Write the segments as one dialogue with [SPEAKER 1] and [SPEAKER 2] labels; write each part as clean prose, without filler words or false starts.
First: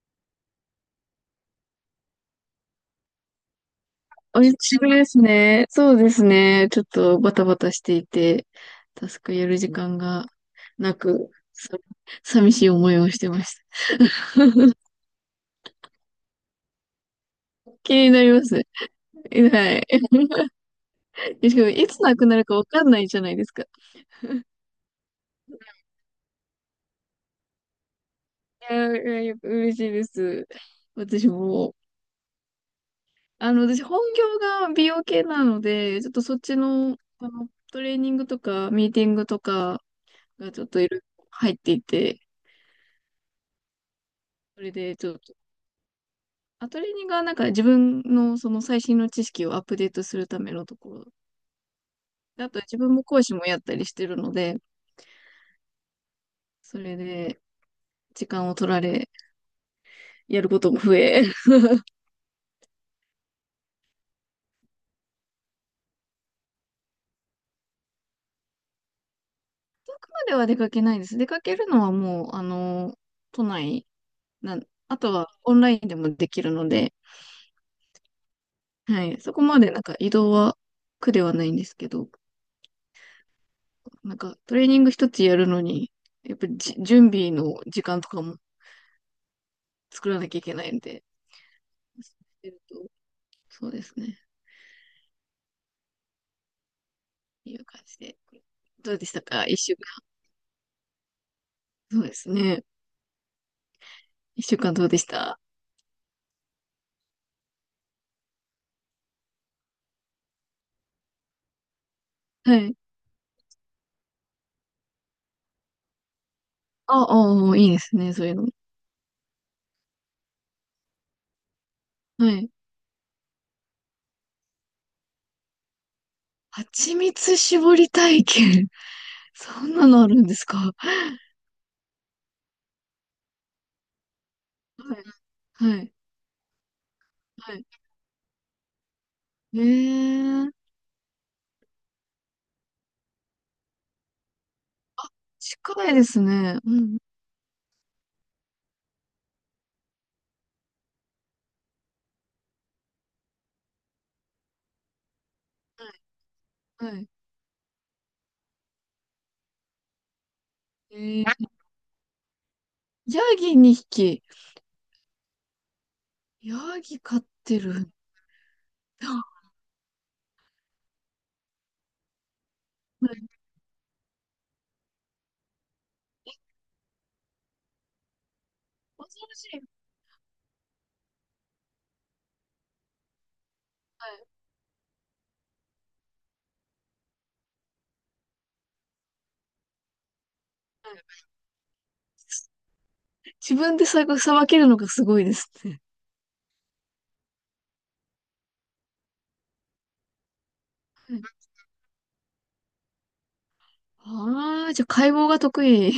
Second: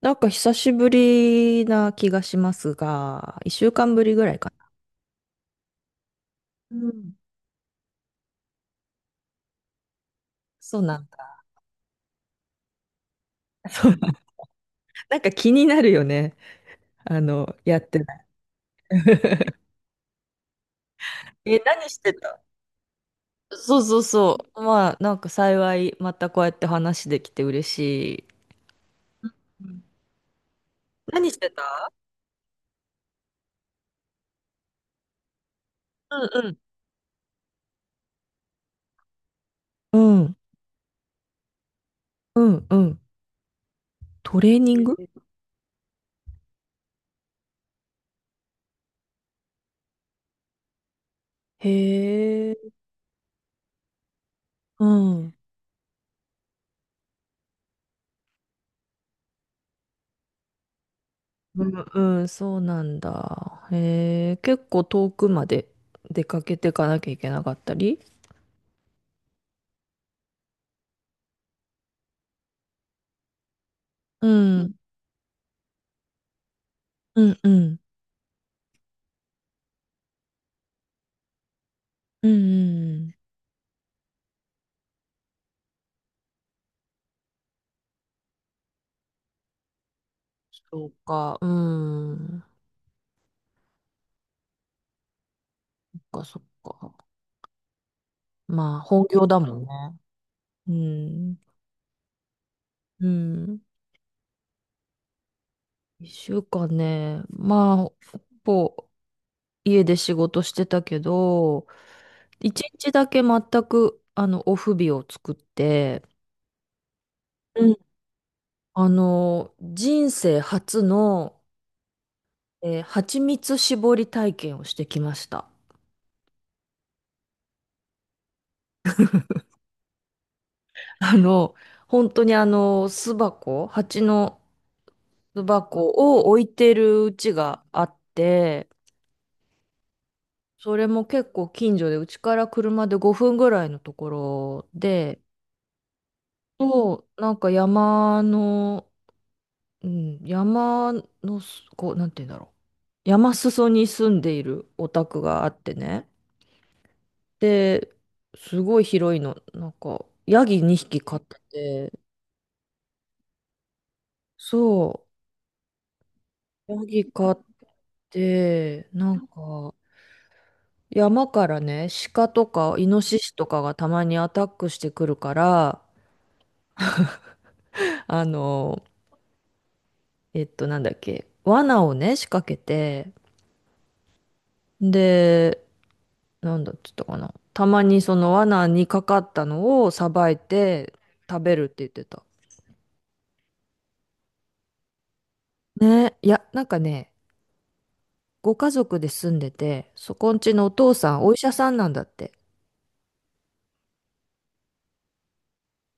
[SPEAKER 1] なんか久しぶりな気がしますが、一週間ぶりぐらい
[SPEAKER 2] お
[SPEAKER 1] かな。
[SPEAKER 2] 一緒ですね。そうですね。
[SPEAKER 1] う
[SPEAKER 2] ちょっ
[SPEAKER 1] ん。
[SPEAKER 2] とバタバタしていて、タスクやる時間が
[SPEAKER 1] そう
[SPEAKER 2] な
[SPEAKER 1] なん
[SPEAKER 2] く、
[SPEAKER 1] だ。
[SPEAKER 2] 寂しい思いをしてまし
[SPEAKER 1] そう。なんか気になるよね。
[SPEAKER 2] た。
[SPEAKER 1] やっ
[SPEAKER 2] 気
[SPEAKER 1] て
[SPEAKER 2] に
[SPEAKER 1] な
[SPEAKER 2] な
[SPEAKER 1] い。
[SPEAKER 2] ります。はい。し
[SPEAKER 1] え、
[SPEAKER 2] かも、い
[SPEAKER 1] 何し
[SPEAKER 2] つ
[SPEAKER 1] て
[SPEAKER 2] なくな
[SPEAKER 1] た？
[SPEAKER 2] るかわかんないじゃないですか。い
[SPEAKER 1] そうそうそう。まあ、なんか幸い、またこうやって話できて嬉し
[SPEAKER 2] や、いやいや
[SPEAKER 1] い。う
[SPEAKER 2] 嬉し
[SPEAKER 1] ん。
[SPEAKER 2] いです。私
[SPEAKER 1] 何して
[SPEAKER 2] も、
[SPEAKER 1] た？
[SPEAKER 2] 私本業が美容系なので、ちょっ
[SPEAKER 1] う
[SPEAKER 2] とそっち
[SPEAKER 1] ん
[SPEAKER 2] の、トレーニングとか、ミーティングとか
[SPEAKER 1] うん。うん
[SPEAKER 2] がちょっといろいろ入っていて、
[SPEAKER 1] うんうん。トレー
[SPEAKER 2] それ
[SPEAKER 1] ニング。
[SPEAKER 2] でちょっとアトリエがなんか自分のその最新の知識をアップデートするためのところ。で
[SPEAKER 1] へ
[SPEAKER 2] あと
[SPEAKER 1] え。
[SPEAKER 2] 自分も講師もやったりしてるので、
[SPEAKER 1] うん。
[SPEAKER 2] それで時間を取られ、やることも増え。
[SPEAKER 1] うんうん、そうなんだ。へえ、結構遠くまで出かけていかなきゃいけなかったり？
[SPEAKER 2] までは出かけないです。出かけるのはもう、都内
[SPEAKER 1] う
[SPEAKER 2] なん、
[SPEAKER 1] ん、
[SPEAKER 2] あとはオンラインでもできるので、
[SPEAKER 1] うん、うん、
[SPEAKER 2] はい、そこまでなんか移動は苦ではないんですけど、
[SPEAKER 1] うん。
[SPEAKER 2] なんかトレーニング一つやるのに、やっぱり準備の時間とかも作らなきゃいけないん
[SPEAKER 1] そう
[SPEAKER 2] で、
[SPEAKER 1] か、う
[SPEAKER 2] そう
[SPEAKER 1] ん。
[SPEAKER 2] するとそうですね。
[SPEAKER 1] そっか、そっか。
[SPEAKER 2] ていう感じで。
[SPEAKER 1] まあ、
[SPEAKER 2] どうで
[SPEAKER 1] 本
[SPEAKER 2] した
[SPEAKER 1] 業だ
[SPEAKER 2] か、
[SPEAKER 1] も
[SPEAKER 2] 一
[SPEAKER 1] ん
[SPEAKER 2] 週間？
[SPEAKER 1] ね。うん。
[SPEAKER 2] そうですね。
[SPEAKER 1] うん。
[SPEAKER 2] 一週間どうでした？
[SPEAKER 1] 一週間ね、まあ、ほぼ家で仕事してたけど、
[SPEAKER 2] は
[SPEAKER 1] 一
[SPEAKER 2] い。
[SPEAKER 1] 日だけ全く、オフ日を作って、
[SPEAKER 2] あ、ああ、
[SPEAKER 1] う
[SPEAKER 2] いい
[SPEAKER 1] ん。
[SPEAKER 2] ですね、そういうの。
[SPEAKER 1] 人生初の、
[SPEAKER 2] はい。
[SPEAKER 1] 蜂蜜搾り体験をしてきました。
[SPEAKER 2] 蜂蜜絞り体験。そんなのあるんですか？ はい。
[SPEAKER 1] あの、本当に巣箱、蜂の巣
[SPEAKER 2] は
[SPEAKER 1] 箱
[SPEAKER 2] い。
[SPEAKER 1] を置いてるうち
[SPEAKER 2] は
[SPEAKER 1] が
[SPEAKER 2] い。
[SPEAKER 1] あって、
[SPEAKER 2] ええ、
[SPEAKER 1] それも結構近所で、うちから車で5分ぐらいのところで、
[SPEAKER 2] 近いですね。う
[SPEAKER 1] そ
[SPEAKER 2] ん。
[SPEAKER 1] う、なんか山の、うん、山のす、こう、なんて言うんだろう。山裾に住んでいるお宅があってね。
[SPEAKER 2] はい。はい。
[SPEAKER 1] で、すごい広いの。なんか、ヤギ2匹飼っ
[SPEAKER 2] え
[SPEAKER 1] て
[SPEAKER 2] え、
[SPEAKER 1] て、
[SPEAKER 2] ヤギ2匹。
[SPEAKER 1] そう、
[SPEAKER 2] ヤギ
[SPEAKER 1] ヤギ
[SPEAKER 2] 飼っ
[SPEAKER 1] 飼っ
[SPEAKER 2] てる。
[SPEAKER 1] て、なん
[SPEAKER 2] あ、
[SPEAKER 1] か、山からね、鹿とかイノ
[SPEAKER 2] は
[SPEAKER 1] シシ
[SPEAKER 2] い。
[SPEAKER 1] とかがたまにアタックしてくるから、あの、
[SPEAKER 2] 恐ろしい。
[SPEAKER 1] なんだっけ、罠をね、仕掛けて、
[SPEAKER 2] はい。
[SPEAKER 1] で、なんだっつったかな。たまにその罠にかかったのをさばい
[SPEAKER 2] は
[SPEAKER 1] て
[SPEAKER 2] い。
[SPEAKER 1] 食べるって言ってた。
[SPEAKER 2] 自分でさばけるのがすごいですね。
[SPEAKER 1] ね、いや、なんかね、ご家族で住んでて、そこんちのお父さ
[SPEAKER 2] はい。
[SPEAKER 1] ん、お医者さんなんだって。
[SPEAKER 2] ああ、じゃあ解剖が得意。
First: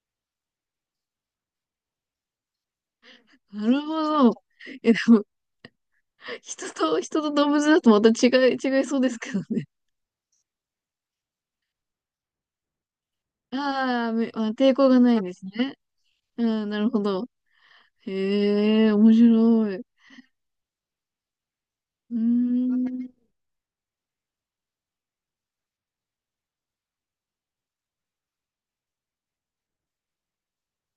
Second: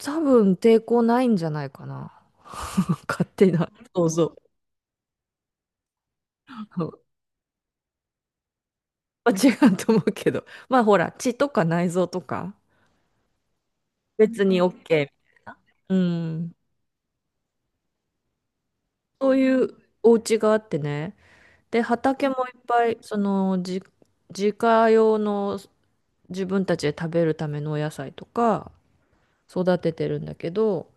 [SPEAKER 1] 多分抵抗ないんじゃないかな。勝手
[SPEAKER 2] な
[SPEAKER 1] な。
[SPEAKER 2] る
[SPEAKER 1] そう
[SPEAKER 2] ほ
[SPEAKER 1] そ
[SPEAKER 2] ど。え、でも、人
[SPEAKER 1] う。
[SPEAKER 2] と、人と動物だとまた違いそうです
[SPEAKER 1] ま
[SPEAKER 2] けど
[SPEAKER 1] あ違
[SPEAKER 2] ね。
[SPEAKER 1] うと思うけど。まあほら、血とか内臓とか、
[SPEAKER 2] あーめ
[SPEAKER 1] 別
[SPEAKER 2] まあ、
[SPEAKER 1] に OK
[SPEAKER 2] 抵
[SPEAKER 1] み
[SPEAKER 2] 抗
[SPEAKER 1] た
[SPEAKER 2] が
[SPEAKER 1] い
[SPEAKER 2] ないんです
[SPEAKER 1] な。
[SPEAKER 2] ね。
[SPEAKER 1] うん。
[SPEAKER 2] うん、なるほど。へえ、面
[SPEAKER 1] そういう
[SPEAKER 2] 白い。う
[SPEAKER 1] お家があってね。で、
[SPEAKER 2] ー
[SPEAKER 1] 畑もいっぱい、
[SPEAKER 2] ん、
[SPEAKER 1] その、自家用の自分たちで食べるためのお野菜とか育ててるんだけど、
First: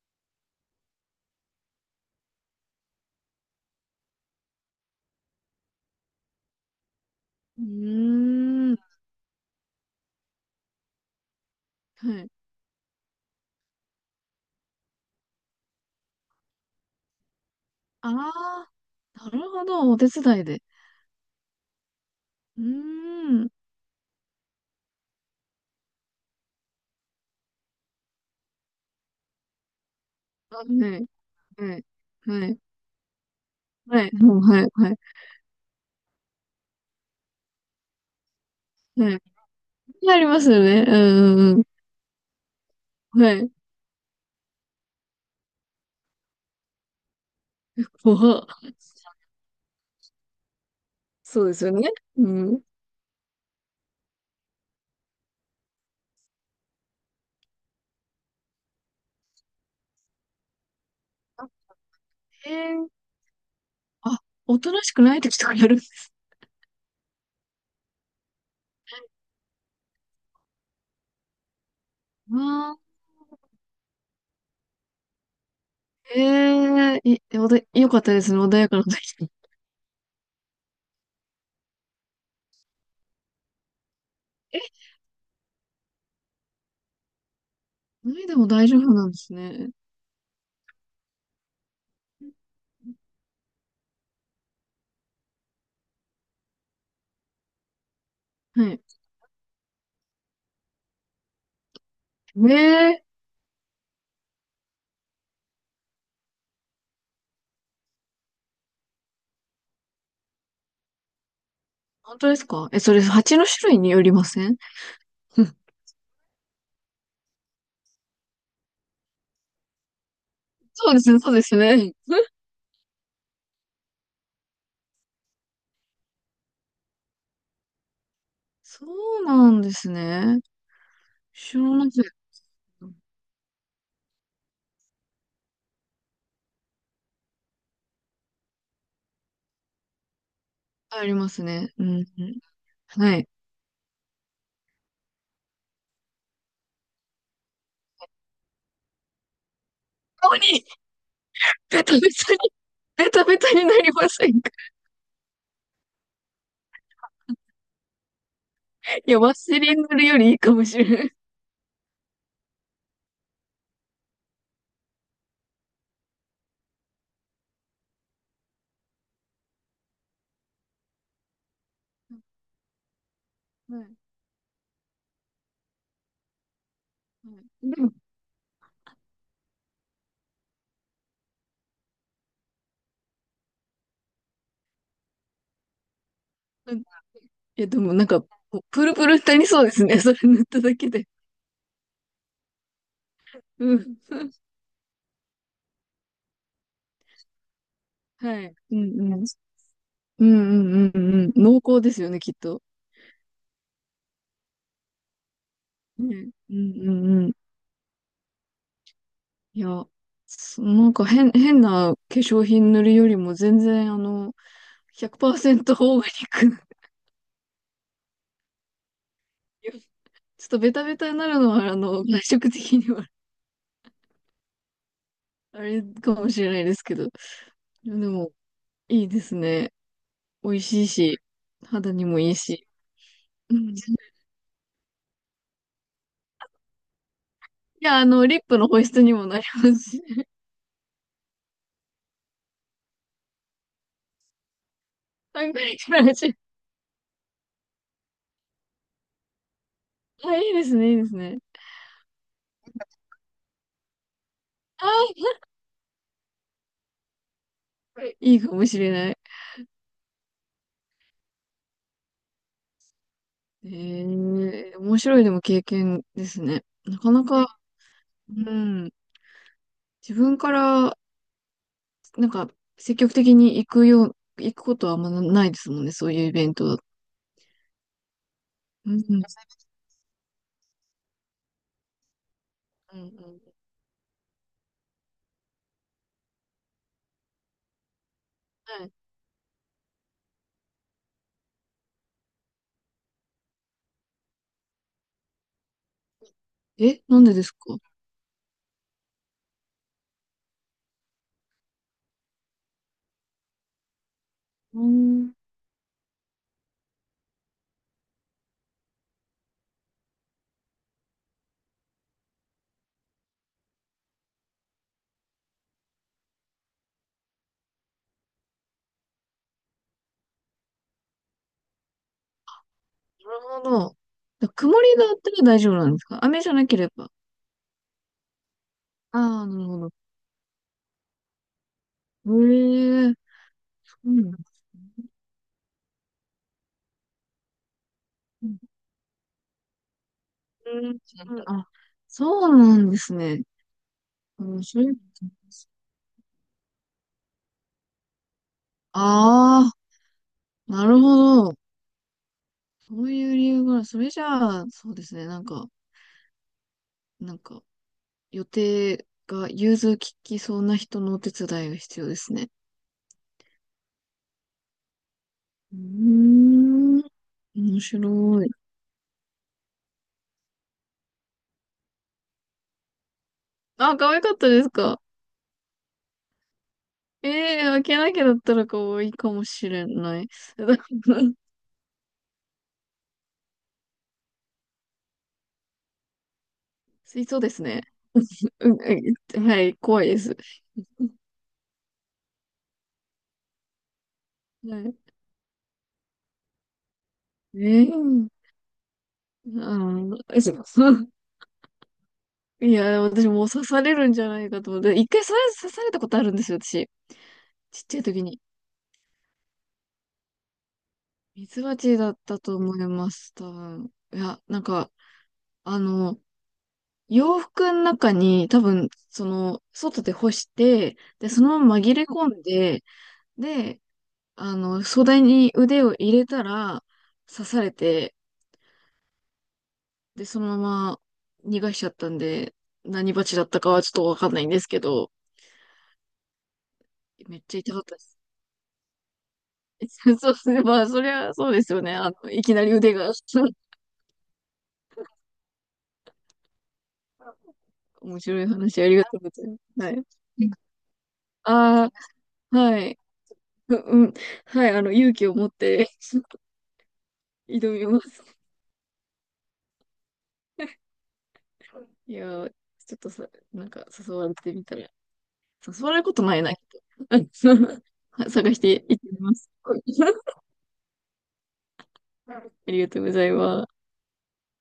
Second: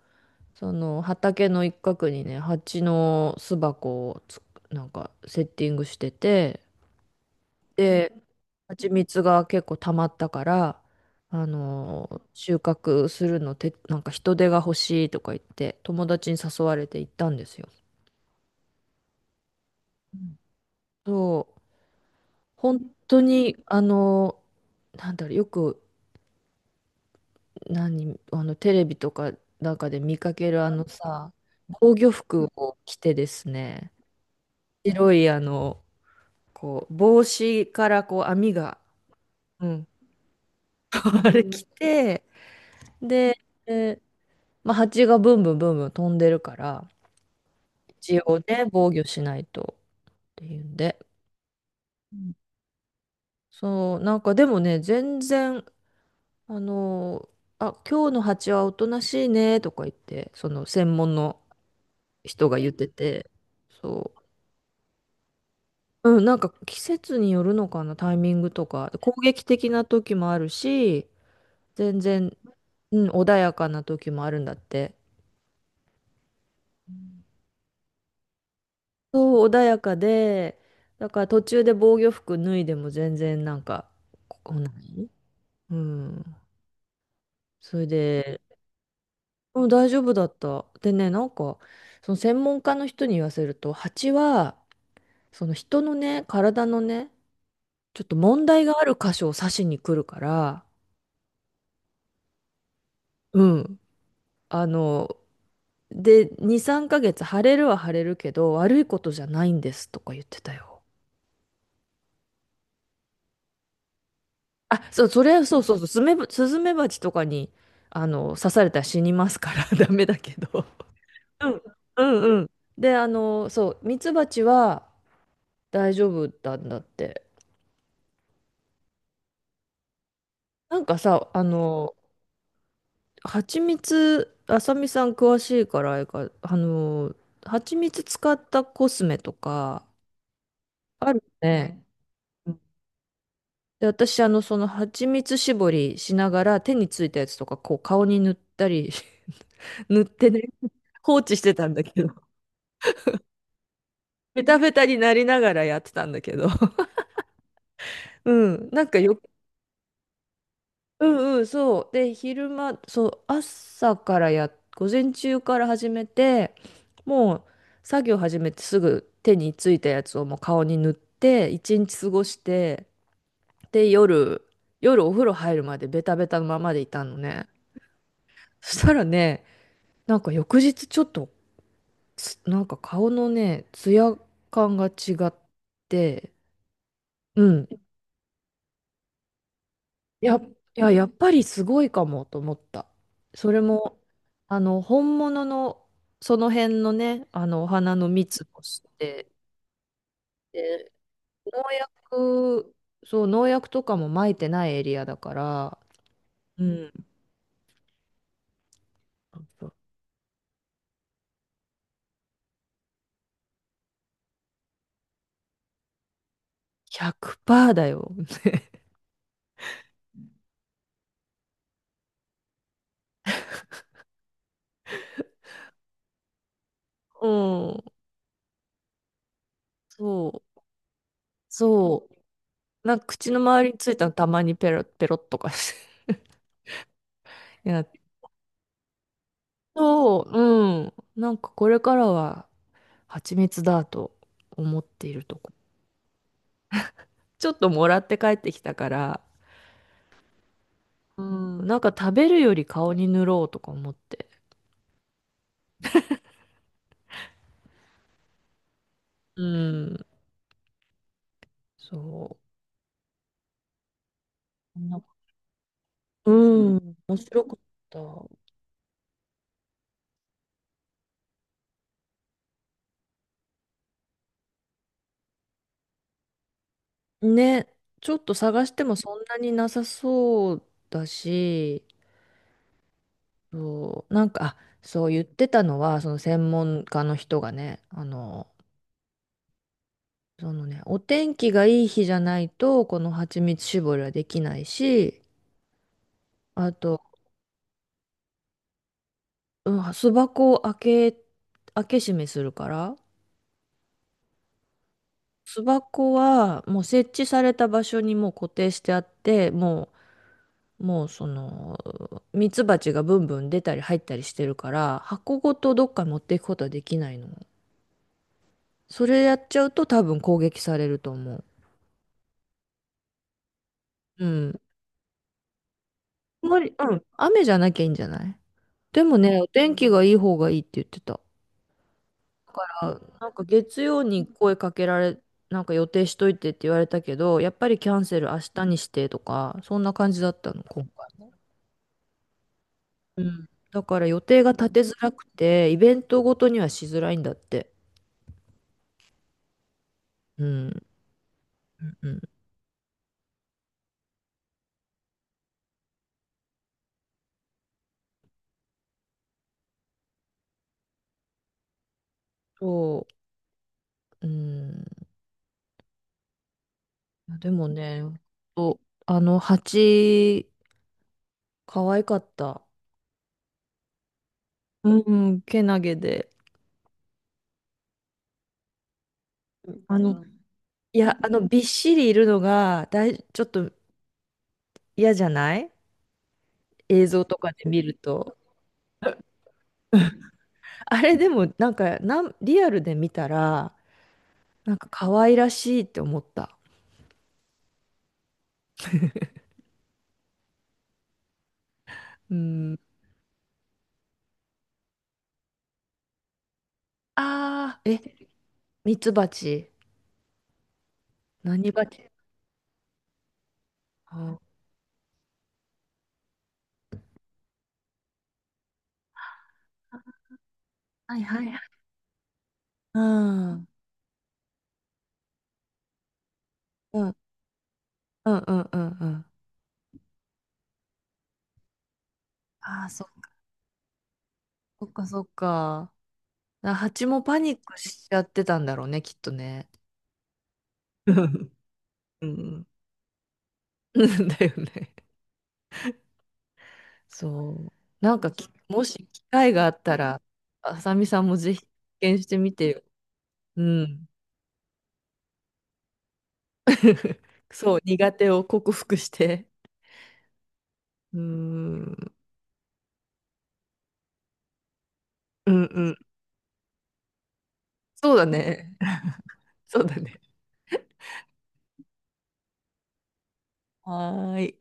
[SPEAKER 1] その畑の一角にね、蜂の巣箱をなんかセッティングしてて、
[SPEAKER 2] う
[SPEAKER 1] で、
[SPEAKER 2] ーん、
[SPEAKER 1] 蜂蜜が結構溜まったから、
[SPEAKER 2] はい。
[SPEAKER 1] 収穫するのて、なんか人手が欲しいとか言って、友達に誘われて行ったんですよ。
[SPEAKER 2] ああ、なるほど、お手伝いで。
[SPEAKER 1] そう、
[SPEAKER 2] うー
[SPEAKER 1] 本当
[SPEAKER 2] ん、
[SPEAKER 1] に、なんだろう、よく、テレビとかなんかで見かけ
[SPEAKER 2] あ、
[SPEAKER 1] る
[SPEAKER 2] は
[SPEAKER 1] あの
[SPEAKER 2] い、
[SPEAKER 1] さ、
[SPEAKER 2] はい、
[SPEAKER 1] 防御
[SPEAKER 2] は
[SPEAKER 1] 服
[SPEAKER 2] い、
[SPEAKER 1] を着てですね、
[SPEAKER 2] はい、もう、はい、はい、
[SPEAKER 1] 白い、こう、帽子からこう、網が、
[SPEAKER 2] はい。
[SPEAKER 1] うん、
[SPEAKER 2] ありますよね。う
[SPEAKER 1] あれ
[SPEAKER 2] ん、うん、
[SPEAKER 1] 着
[SPEAKER 2] う
[SPEAKER 1] て、
[SPEAKER 2] ん、は
[SPEAKER 1] で、
[SPEAKER 2] い。
[SPEAKER 1] えまあ、蜂がブンブンブンブン飛んでるから、
[SPEAKER 2] お
[SPEAKER 1] 一応
[SPEAKER 2] は、
[SPEAKER 1] ね、防御しないとっていうんで。
[SPEAKER 2] そうですよね。うん。
[SPEAKER 1] そう、なんかでもね、全然、あのあ、今日の蜂はおとなしいねとか言って、その専門の
[SPEAKER 2] あ、
[SPEAKER 1] 人
[SPEAKER 2] へ
[SPEAKER 1] が言っ
[SPEAKER 2] え、
[SPEAKER 1] てて、そ
[SPEAKER 2] あ、おとなしくない時とかやるんです
[SPEAKER 1] う、うん、なんか季節によるのかな、タイミングとか、攻撃的な時もあるし、全
[SPEAKER 2] ね。
[SPEAKER 1] 然、
[SPEAKER 2] ああ、
[SPEAKER 1] うん、穏やかな時もあるんだって。
[SPEAKER 2] ええ、い、おで、よかったですね。穏やかな時。
[SPEAKER 1] そう、穏やかで、だから途中で防御服脱いでも全然なんか、こう、
[SPEAKER 2] え、
[SPEAKER 1] 何。うん。それ
[SPEAKER 2] ないで
[SPEAKER 1] で、
[SPEAKER 2] も大丈夫なんです
[SPEAKER 1] も、うん、
[SPEAKER 2] ね。
[SPEAKER 1] 大丈夫だった。でね、なんか、その専門家の人に言わせると、蜂は、その人のね、体のね、ちょっと問
[SPEAKER 2] は
[SPEAKER 1] 題が
[SPEAKER 2] い。
[SPEAKER 1] ある箇所を刺しに来るから、
[SPEAKER 2] ええ、
[SPEAKER 1] うん。あの、で、2、3ヶ月腫れるは腫れるけど、悪いことじゃないんですとか言ってたよ。
[SPEAKER 2] 本当ですか？それ、蜂の種類によりません？
[SPEAKER 1] あ、そう、それはそう そうそう、スズメバチとかに、刺されたら死にますから ダメだけど。
[SPEAKER 2] そうですね、そうで
[SPEAKER 1] う
[SPEAKER 2] す
[SPEAKER 1] ん
[SPEAKER 2] ね。
[SPEAKER 1] うん うん。で、そう、ミツバチは、大丈夫だんだって。
[SPEAKER 2] そうなんですね。
[SPEAKER 1] なんかさ、
[SPEAKER 2] 知らなかった。
[SPEAKER 1] 蜂蜜、あさみさん詳しいからあれか、蜂蜜使ったコスメとか、
[SPEAKER 2] あ
[SPEAKER 1] あ
[SPEAKER 2] り
[SPEAKER 1] る
[SPEAKER 2] ますね。
[SPEAKER 1] ね。
[SPEAKER 2] うん、うん。
[SPEAKER 1] うん。
[SPEAKER 2] はい。
[SPEAKER 1] で、私、その蜂蜜絞りしながら手についたやつとか、こう、顔に塗ったり 塗って
[SPEAKER 2] 顔
[SPEAKER 1] ね、
[SPEAKER 2] に、
[SPEAKER 1] 放置してたんだ
[SPEAKER 2] ベタベ
[SPEAKER 1] けど、
[SPEAKER 2] タに、ベタベタになりません
[SPEAKER 1] ベ
[SPEAKER 2] か？
[SPEAKER 1] タベタになりながらやってたんだけど、うん、なんか
[SPEAKER 2] いや、
[SPEAKER 1] よ。
[SPEAKER 2] ワセリン塗るよりいいかもしれな
[SPEAKER 1] う
[SPEAKER 2] い。
[SPEAKER 1] んうん、そう。で、昼間、そう、朝から午前中から始めて、もう作業始めてすぐ手についたやつをもう顔に塗って、一日過ごして、
[SPEAKER 2] は
[SPEAKER 1] で、
[SPEAKER 2] い。
[SPEAKER 1] 夜、夜お風呂入るまでベタベタのままでいたの
[SPEAKER 2] は
[SPEAKER 1] ね。
[SPEAKER 2] い。でも、
[SPEAKER 1] そしたらね、なんか翌日ちょっと、なんか顔のね、ツヤ感が違って、う
[SPEAKER 2] い
[SPEAKER 1] ん、
[SPEAKER 2] や、でもなんか、プルプルになりそうですね。それ塗
[SPEAKER 1] い
[SPEAKER 2] っただけ
[SPEAKER 1] や、や
[SPEAKER 2] で。
[SPEAKER 1] っぱりすごいかもと思った。それ
[SPEAKER 2] うん。
[SPEAKER 1] も、本物の、その辺のね、お花の
[SPEAKER 2] はい。
[SPEAKER 1] 蜜を
[SPEAKER 2] う
[SPEAKER 1] し
[SPEAKER 2] んうん。
[SPEAKER 1] て、
[SPEAKER 2] うんうん
[SPEAKER 1] で、
[SPEAKER 2] うんうん。
[SPEAKER 1] 農
[SPEAKER 2] 濃厚ですよね、きっと。
[SPEAKER 1] 薬、そう、農薬とかも撒いてないエリアだから、
[SPEAKER 2] ね。うん
[SPEAKER 1] う
[SPEAKER 2] う
[SPEAKER 1] ん、
[SPEAKER 2] んうん。いや、なんか、変な化粧品塗るよりも全然、100%オーガニックな。
[SPEAKER 1] 100%だよ。
[SPEAKER 2] ちょっとベタベタになるのは、外食的には あれかもしれないですけど。
[SPEAKER 1] うん、
[SPEAKER 2] でも、いいですね。
[SPEAKER 1] そ
[SPEAKER 2] 美味
[SPEAKER 1] う、
[SPEAKER 2] しいし、肌に
[SPEAKER 1] そ
[SPEAKER 2] もい
[SPEAKER 1] う。
[SPEAKER 2] いし。
[SPEAKER 1] なんか口の
[SPEAKER 2] う
[SPEAKER 1] 周
[SPEAKER 2] ん。
[SPEAKER 1] り
[SPEAKER 2] い
[SPEAKER 1] についたのたまにペロッペロっとかして やっ、
[SPEAKER 2] や、リップの保湿にもなりますし。
[SPEAKER 1] そう、うん。なんかこれからは蜂蜜だと思っているとこ
[SPEAKER 2] 3
[SPEAKER 1] ろ。
[SPEAKER 2] 回くらいし。
[SPEAKER 1] ちょっともらって帰ってきたから、
[SPEAKER 2] あ、いいですね、いいです
[SPEAKER 1] う
[SPEAKER 2] ね。
[SPEAKER 1] ん、なんか食べるより顔に塗ろうとか思って。
[SPEAKER 2] あー、いいかもしれない。
[SPEAKER 1] うん、そ
[SPEAKER 2] え
[SPEAKER 1] う。な
[SPEAKER 2] 面
[SPEAKER 1] んか、
[SPEAKER 2] 白い、でも経験ですね。
[SPEAKER 1] うん、
[SPEAKER 2] なか
[SPEAKER 1] 面
[SPEAKER 2] な
[SPEAKER 1] 白か
[SPEAKER 2] か、
[SPEAKER 1] った。
[SPEAKER 2] うん、自分から、なんか、積極的に、行くことはあんまないですもんね、そういうイベントだと。
[SPEAKER 1] ね、ちょっと探して
[SPEAKER 2] う
[SPEAKER 1] も
[SPEAKER 2] ん、
[SPEAKER 1] そ
[SPEAKER 2] う
[SPEAKER 1] ん
[SPEAKER 2] ん、
[SPEAKER 1] なになさそうだし、
[SPEAKER 2] うん。
[SPEAKER 1] そう、なんか、あ、そう言ってたのは、その専門家の人がね、
[SPEAKER 2] はい。
[SPEAKER 1] そのね、お天気がいい日じゃないと、この蜂蜜絞りはできないし、あと、
[SPEAKER 2] え、なんでですか？
[SPEAKER 1] うん、巣箱を開け閉めするから、
[SPEAKER 2] うん、なる
[SPEAKER 1] 巣箱はもう設置された場所にもう固定してあって、もうその、ミツバチがブンブン出たり入ったりしてるから、箱ごとどっか持っていくことはできないの。それやっちゃうと多分攻撃されると思う。
[SPEAKER 2] ほど。
[SPEAKER 1] うん。
[SPEAKER 2] 曇りだったら大丈夫なんですか？雨
[SPEAKER 1] あん
[SPEAKER 2] じゃ
[SPEAKER 1] ま
[SPEAKER 2] な
[SPEAKER 1] り、
[SPEAKER 2] けれ
[SPEAKER 1] うん。
[SPEAKER 2] ば。
[SPEAKER 1] 雨じゃなきゃいいんじゃない？でもね、
[SPEAKER 2] あ
[SPEAKER 1] お
[SPEAKER 2] あ、なる
[SPEAKER 1] 天
[SPEAKER 2] ほ
[SPEAKER 1] 気
[SPEAKER 2] ど。
[SPEAKER 1] がいい方がいいって言ってた。だから、
[SPEAKER 2] ええ、
[SPEAKER 1] なんか月
[SPEAKER 2] そ
[SPEAKER 1] 曜
[SPEAKER 2] う
[SPEAKER 1] に
[SPEAKER 2] なんで
[SPEAKER 1] 声か
[SPEAKER 2] す
[SPEAKER 1] けられ、なんか予定しといてって言われたけど、やっぱりキャンセル明
[SPEAKER 2] ね。
[SPEAKER 1] 日にしてとか、そんな感じだったの、
[SPEAKER 2] う
[SPEAKER 1] 今
[SPEAKER 2] ん、
[SPEAKER 1] 回。
[SPEAKER 2] あ、そうなんです
[SPEAKER 1] う
[SPEAKER 2] ね。
[SPEAKER 1] ん。だから予定が
[SPEAKER 2] うん、
[SPEAKER 1] 立て
[SPEAKER 2] それ、
[SPEAKER 1] づらくて、イベントごとにはしづらいんだって。
[SPEAKER 2] ああ、
[SPEAKER 1] うん。
[SPEAKER 2] なるほど。
[SPEAKER 1] うん、
[SPEAKER 2] そういう理由が、それじゃあ、そうですね。なんか、予定が融通ききそうな人のお手伝いが必要ですね。
[SPEAKER 1] そう。うん。
[SPEAKER 2] うーん、
[SPEAKER 1] でも
[SPEAKER 2] 面
[SPEAKER 1] ね、
[SPEAKER 2] 白い。
[SPEAKER 1] おあの蜂、可愛かった。
[SPEAKER 2] あ、可愛かったです
[SPEAKER 1] う
[SPEAKER 2] か？
[SPEAKER 1] ん、けなげで。
[SPEAKER 2] ええー、開けなきゃだったら可愛いかもしれ
[SPEAKER 1] あうの、
[SPEAKER 2] ない。
[SPEAKER 1] ん。いや、びっしりいるのが、ちょっと嫌じゃない？映像
[SPEAKER 2] 水
[SPEAKER 1] と
[SPEAKER 2] 槽で
[SPEAKER 1] か
[SPEAKER 2] す
[SPEAKER 1] で見
[SPEAKER 2] ね。
[SPEAKER 1] ると。
[SPEAKER 2] うん、うん、はい、怖いです。
[SPEAKER 1] あれでも、なんか、リアルで見たら、なん
[SPEAKER 2] は
[SPEAKER 1] か
[SPEAKER 2] い。
[SPEAKER 1] 可愛らしいって思った。
[SPEAKER 2] ええー、そう
[SPEAKER 1] う
[SPEAKER 2] い
[SPEAKER 1] ん。
[SPEAKER 2] や、私もう刺されるんじゃないかと思って、一回それ刺されたことあるんですよ、私。
[SPEAKER 1] あ
[SPEAKER 2] ち
[SPEAKER 1] あ、
[SPEAKER 2] っち
[SPEAKER 1] え、
[SPEAKER 2] ゃい時に。
[SPEAKER 1] ミツバチ。
[SPEAKER 2] ミツ
[SPEAKER 1] 何
[SPEAKER 2] バ
[SPEAKER 1] バ
[SPEAKER 2] チ
[SPEAKER 1] チ？
[SPEAKER 2] だったと思います、多分。いや、
[SPEAKER 1] あ、
[SPEAKER 2] なんか、あの、洋服の中に多分、外で干して、
[SPEAKER 1] はい
[SPEAKER 2] で、
[SPEAKER 1] は
[SPEAKER 2] そ
[SPEAKER 1] いは
[SPEAKER 2] のま
[SPEAKER 1] い。
[SPEAKER 2] ま紛れ込んで、
[SPEAKER 1] うん、うん、
[SPEAKER 2] で、袖に腕を入れたら、
[SPEAKER 1] うん、
[SPEAKER 2] 刺されて、
[SPEAKER 1] うん、うん、うん。
[SPEAKER 2] で、そのまま逃がしちゃったんで、
[SPEAKER 1] ああ、そっ
[SPEAKER 2] 何バ
[SPEAKER 1] か。
[SPEAKER 2] チだったかはちょっとわかんないんですけ
[SPEAKER 1] そっか、
[SPEAKER 2] ど、
[SPEAKER 1] そっか。あ、蜂も
[SPEAKER 2] め
[SPEAKER 1] パ
[SPEAKER 2] っ
[SPEAKER 1] ニ
[SPEAKER 2] ちゃ
[SPEAKER 1] ッ
[SPEAKER 2] 痛
[SPEAKER 1] ク
[SPEAKER 2] かったで
[SPEAKER 1] しち
[SPEAKER 2] す。
[SPEAKER 1] ゃってたんだろうね、きっとね。
[SPEAKER 2] そうですね。まあ、そり
[SPEAKER 1] う
[SPEAKER 2] ゃそ
[SPEAKER 1] ん
[SPEAKER 2] うですよね。
[SPEAKER 1] う
[SPEAKER 2] いきな
[SPEAKER 1] ん。
[SPEAKER 2] り腕が。
[SPEAKER 1] うん、だよね。そ う。なん
[SPEAKER 2] 面
[SPEAKER 1] か
[SPEAKER 2] 白い話、
[SPEAKER 1] も
[SPEAKER 2] ありが
[SPEAKER 1] し
[SPEAKER 2] とう
[SPEAKER 1] 機
[SPEAKER 2] ござい
[SPEAKER 1] 会があっ
[SPEAKER 2] ます。
[SPEAKER 1] た
[SPEAKER 2] はい。
[SPEAKER 1] ら、あさみさんもぜひ実
[SPEAKER 2] あ
[SPEAKER 1] 験してみ
[SPEAKER 2] あ、
[SPEAKER 1] て
[SPEAKER 2] は
[SPEAKER 1] よ。
[SPEAKER 2] い。
[SPEAKER 1] う
[SPEAKER 2] う、う
[SPEAKER 1] ん。
[SPEAKER 2] ん。はい。勇気を持って 挑
[SPEAKER 1] そう、
[SPEAKER 2] みま
[SPEAKER 1] 苦手
[SPEAKER 2] す。
[SPEAKER 1] を克服して。うーん。
[SPEAKER 2] いやー、ちょっとさ、なんか誘われてみたら、
[SPEAKER 1] うんう
[SPEAKER 2] 誘わ
[SPEAKER 1] ん。
[SPEAKER 2] れることないな、きっと。
[SPEAKER 1] そうだ
[SPEAKER 2] 探して
[SPEAKER 1] ね。
[SPEAKER 2] いってみま す。
[SPEAKER 1] そうだね。
[SPEAKER 2] ありがとうございます。
[SPEAKER 1] はーい。